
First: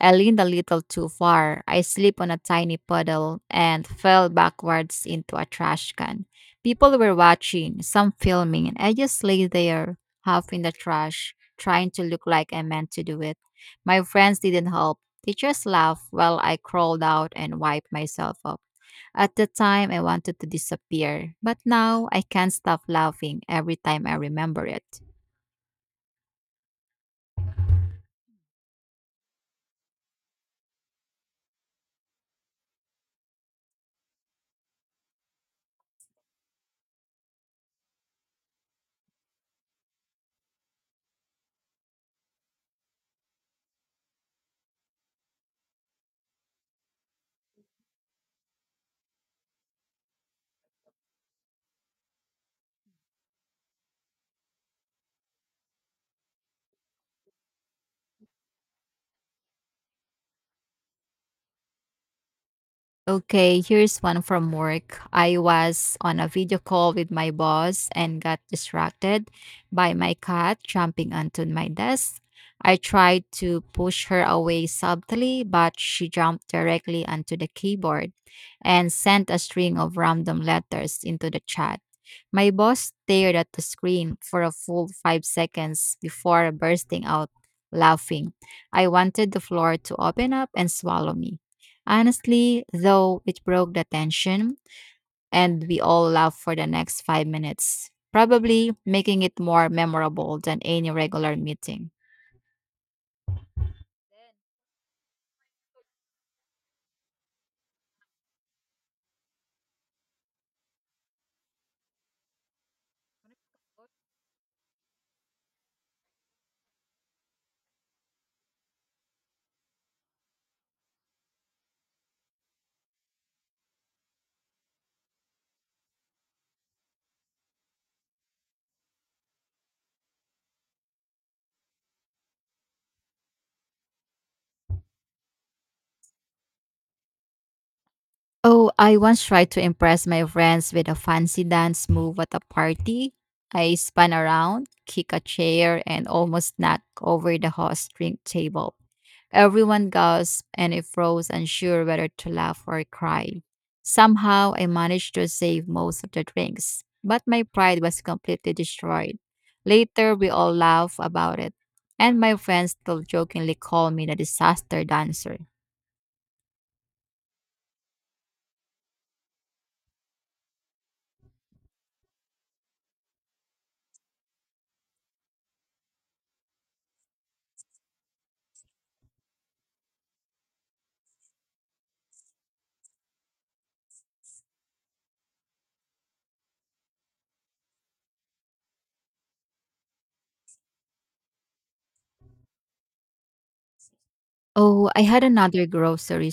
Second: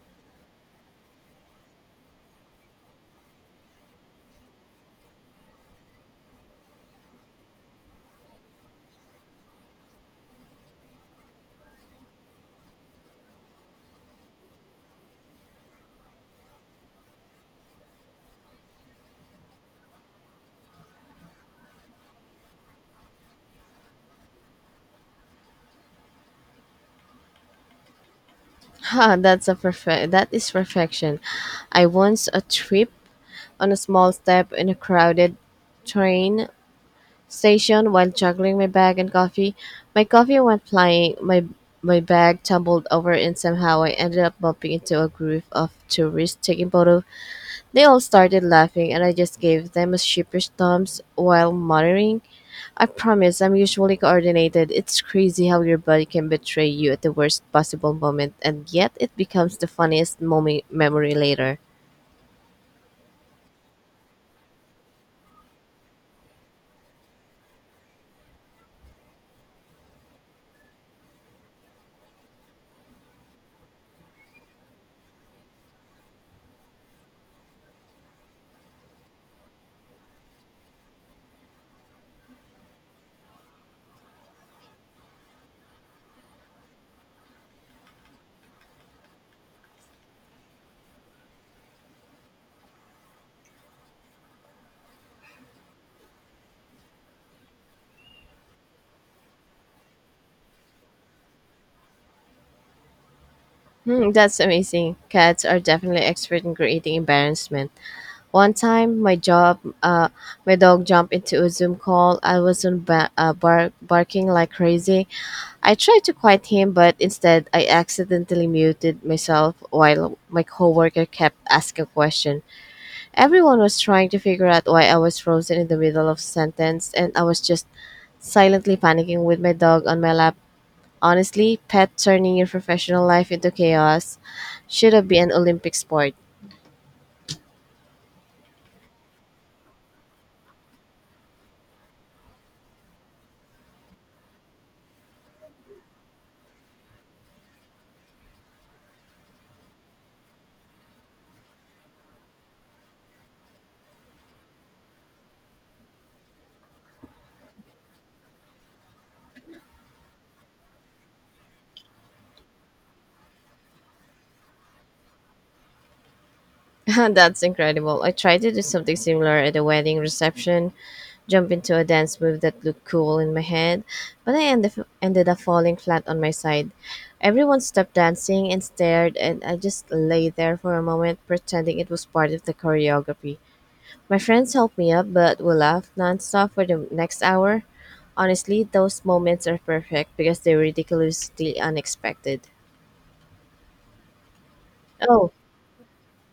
Speaker 1: I leaned a little too far. I slipped on a tiny puddle and fell backwards into a trash can. People were watching, some filming, and I just lay there, half in the trash, trying to look like I meant to do it. My friends didn't help. Teachers laughed while I crawled out and wiped myself up. At the time, I wanted to disappear, but now I can't stop laughing every time I remember it.
Speaker 2: Ha, that's a perfect. That is perfection. I once a trip on a small step in a crowded train station while juggling my bag and coffee. My coffee went flying, my bag tumbled over and somehow I ended up bumping into a group of tourists taking photos. They all started laughing and I just gave them a sheepish thumbs while muttering, I promise I'm usually coordinated. It's crazy how your body can betray you at the worst possible moment and yet it becomes the funniest moment memory later.
Speaker 1: Okay, here's one from work. I was on a video call with my boss and got distracted by my cat jumping onto my desk. I tried to push her away subtly, but she jumped directly onto the keyboard and sent a string of random letters into the chat. My boss stared at the screen for a full 5 seconds before bursting out laughing. I wanted the floor to open up and swallow me. Honestly, though, it broke the tension, and we all laughed for the next 5 minutes, probably making it more memorable than any regular meeting.
Speaker 2: Hmm, that's amazing. Cats are definitely expert in creating embarrassment. One time, uh, my dog jumped into a Zoom call. I was on barking like crazy. I tried to quiet him, but instead, I accidentally muted myself while my coworker kept asking questions. Everyone was trying to figure out why I was frozen in the middle of a sentence, and I was just silently panicking with my dog on my lap. Honestly, pet turning your professional life into chaos should have been an Olympic sport.
Speaker 1: Oh, I once tried to impress my friends with a fancy dance move at a party. I spun around, kicked a chair, and almost knocked over the host drink table. Everyone gasped and I froze, unsure whether to laugh or cry. Somehow I managed to save most of the drinks, but my pride was completely destroyed. Later, we all laughed about it, and my friends still jokingly call me the disaster dancer.
Speaker 2: That's incredible. I tried to do something similar at a wedding reception, jump into a dance move that looked cool in my head, but I end ended up falling flat on my side. Everyone stopped dancing and stared, and I just lay there for a moment, pretending it was part of the choreography. My friends helped me up, but we laughed nonstop for the next hour. Honestly, those moments are perfect because they're ridiculously unexpected.
Speaker 1: Oh, I had
Speaker 2: Oh,
Speaker 1: another grocery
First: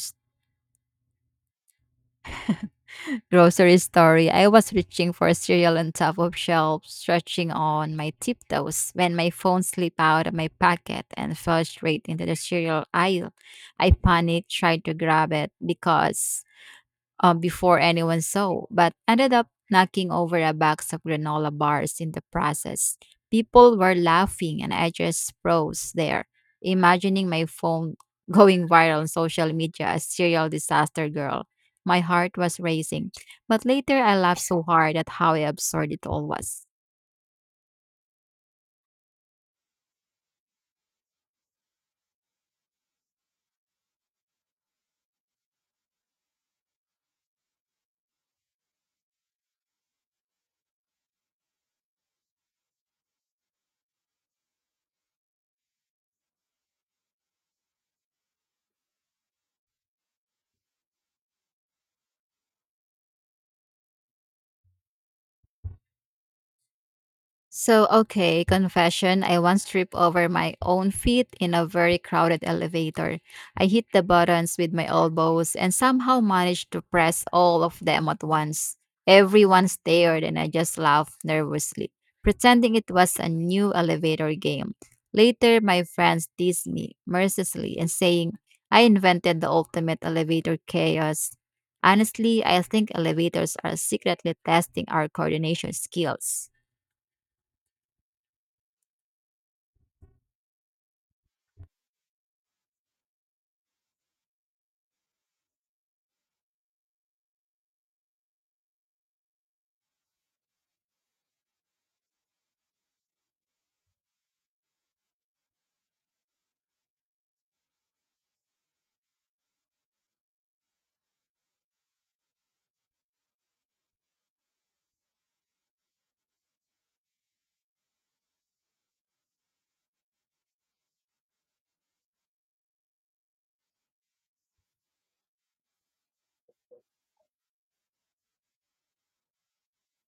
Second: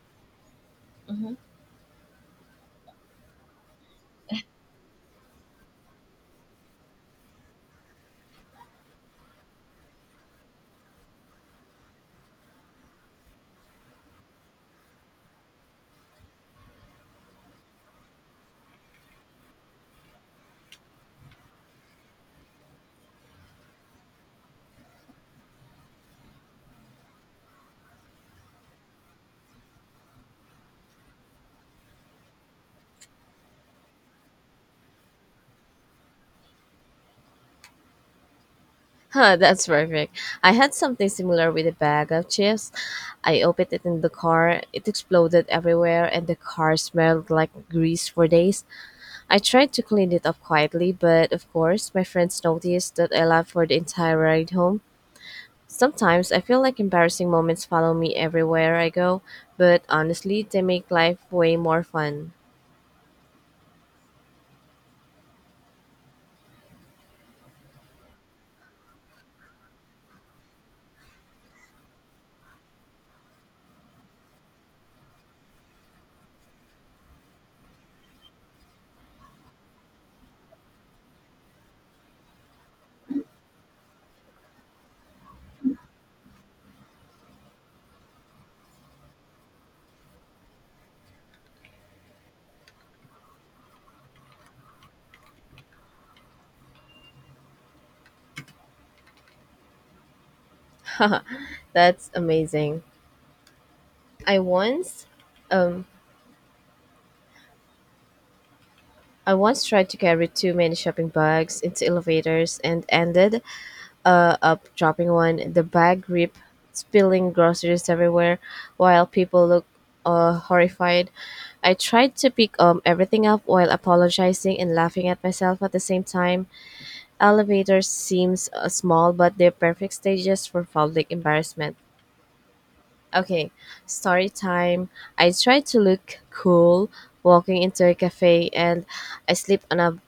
Speaker 1: grocery store, I was reaching for cereal on top of shelves, stretching on my tiptoes when my phone slipped out of my pocket and fell straight into the cereal aisle. I panicked, tried to grab it because before anyone saw, but ended up knocking over a box of granola bars in the process. People were laughing, and I just froze there, imagining my phone going viral on social media as serial disaster girl. My heart was racing, but later I laughed so hard at how absurd it all was.
Speaker 2: huh, that's perfect. I had something similar with a bag of chips. I opened it in the car. It exploded everywhere, and the car smelled like grease for days. I tried to clean it up quietly, but of course, my friends noticed that I laughed for the entire ride home. Sometimes I feel like embarrassing moments follow me everywhere I go, but honestly, they make life way more fun.
Speaker 1: So, okay, confession. I once tripped over my own feet in a very crowded elevator. I hit the buttons with my elbows and somehow managed to press all of them at once. Everyone stared and I just laughed nervously, pretending it was a new elevator game. Later, my friends teased me mercilessly and saying I invented the ultimate elevator chaos. Honestly, I think elevators are secretly testing our coordination skills.
Speaker 2: That's amazing. I once um I once tried to carry too many shopping bags into elevators and ended up dropping one. The bag ripped, spilling groceries everywhere, while people looked horrified. I tried to pick everything up while apologizing and laughing at myself at the same time. Elevators seems small, but they're perfect stages for public embarrassment. Okay, story time. I tried to look cool walking into a cafe and I slipped on a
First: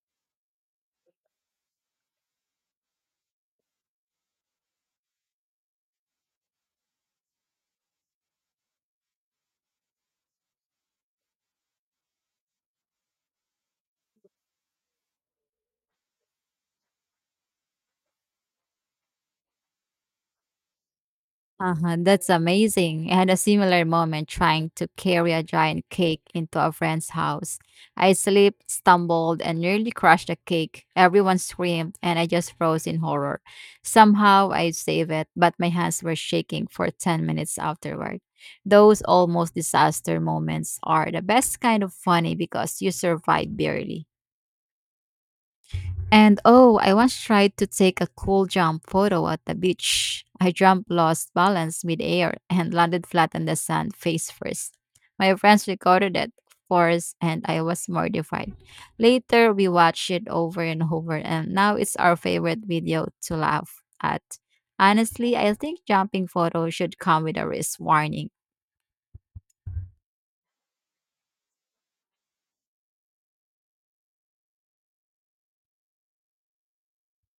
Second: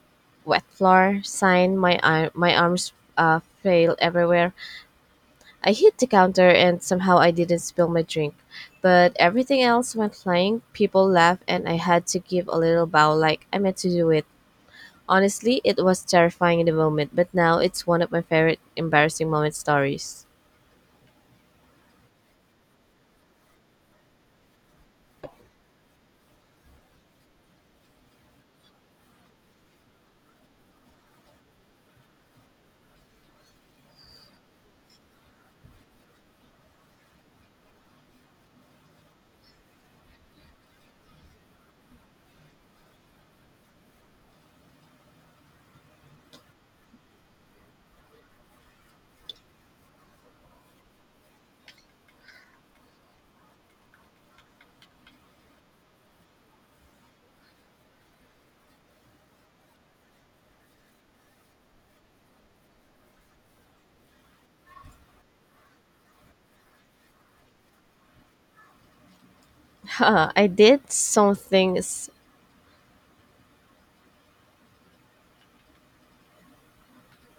Speaker 2: wet floor. Sign. My arm. My arms flail everywhere. I hit the counter and somehow I didn't spill my drink, but everything else went flying. People laughed and I had to give a little bow like I meant to do it. Honestly, it was terrifying in the moment, but now it's one of my favorite embarrassing moment stories.
Speaker 1: Uh-huh, that's amazing. I had a similar moment trying to carry a giant cake into a friend's house. I slipped, stumbled, and nearly crushed the cake. Everyone screamed, and I just froze in horror. Somehow I saved it, but my hands were shaking for 10 minutes afterward. Those almost disaster moments are the best kind of funny because you survive barely. And oh, I once tried to take a cool jump photo at the beach. I jumped, lost balance midair, and landed flat on the sand face first. My friends recorded it, of course, and I was mortified. Later, we watched it over and over, and now it's our favorite video to laugh at. Honestly, I think jumping photos should come with a risk warning.
Speaker 2: Huh, I did something. S-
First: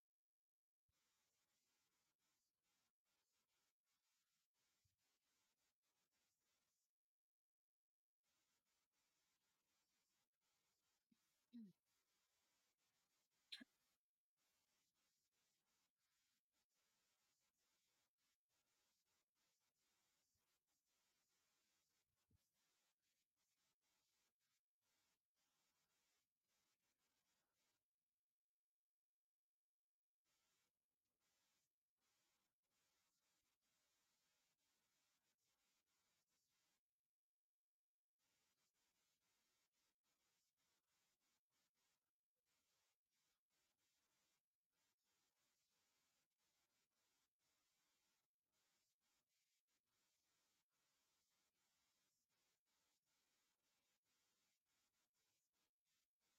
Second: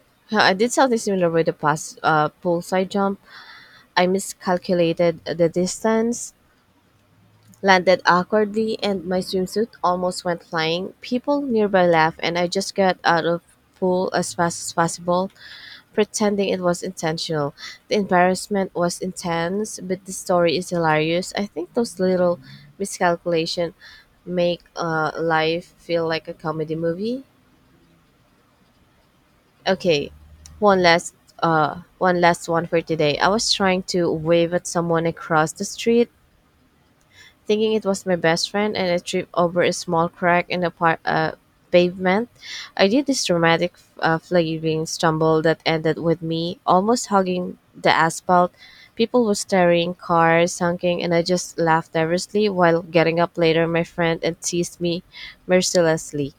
Speaker 2: huh, I did something similar with the past poolside jump. I miscalculated the distance. Landed awkwardly and my swimsuit almost went flying. People nearby laughed and I just got out of pool as fast as possible, pretending it was intentional. The embarrassment was intense, but the story is hilarious. I think those little miscalculation make life feel like a comedy movie. Okay, one last one last one for today. I was trying to wave at someone across the street thinking it was my best friend and I tripped over a small crack in the pavement, I did this dramatic flailing stumble that ended with me almost hugging the asphalt. People were staring, cars honking, and I just laughed nervously while getting up later. My friend and teased me mercilessly.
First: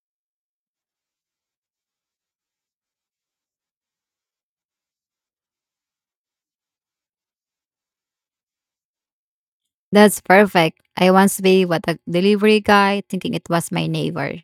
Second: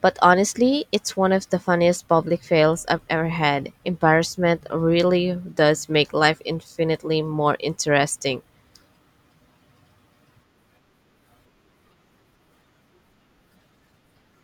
Speaker 2: But honestly, it's one of the funniest public fails I've ever had. Embarrassment really does make life infinitely more interesting.
Speaker 1: That's perfect. I once be with a delivery guy thinking it was my neighbor.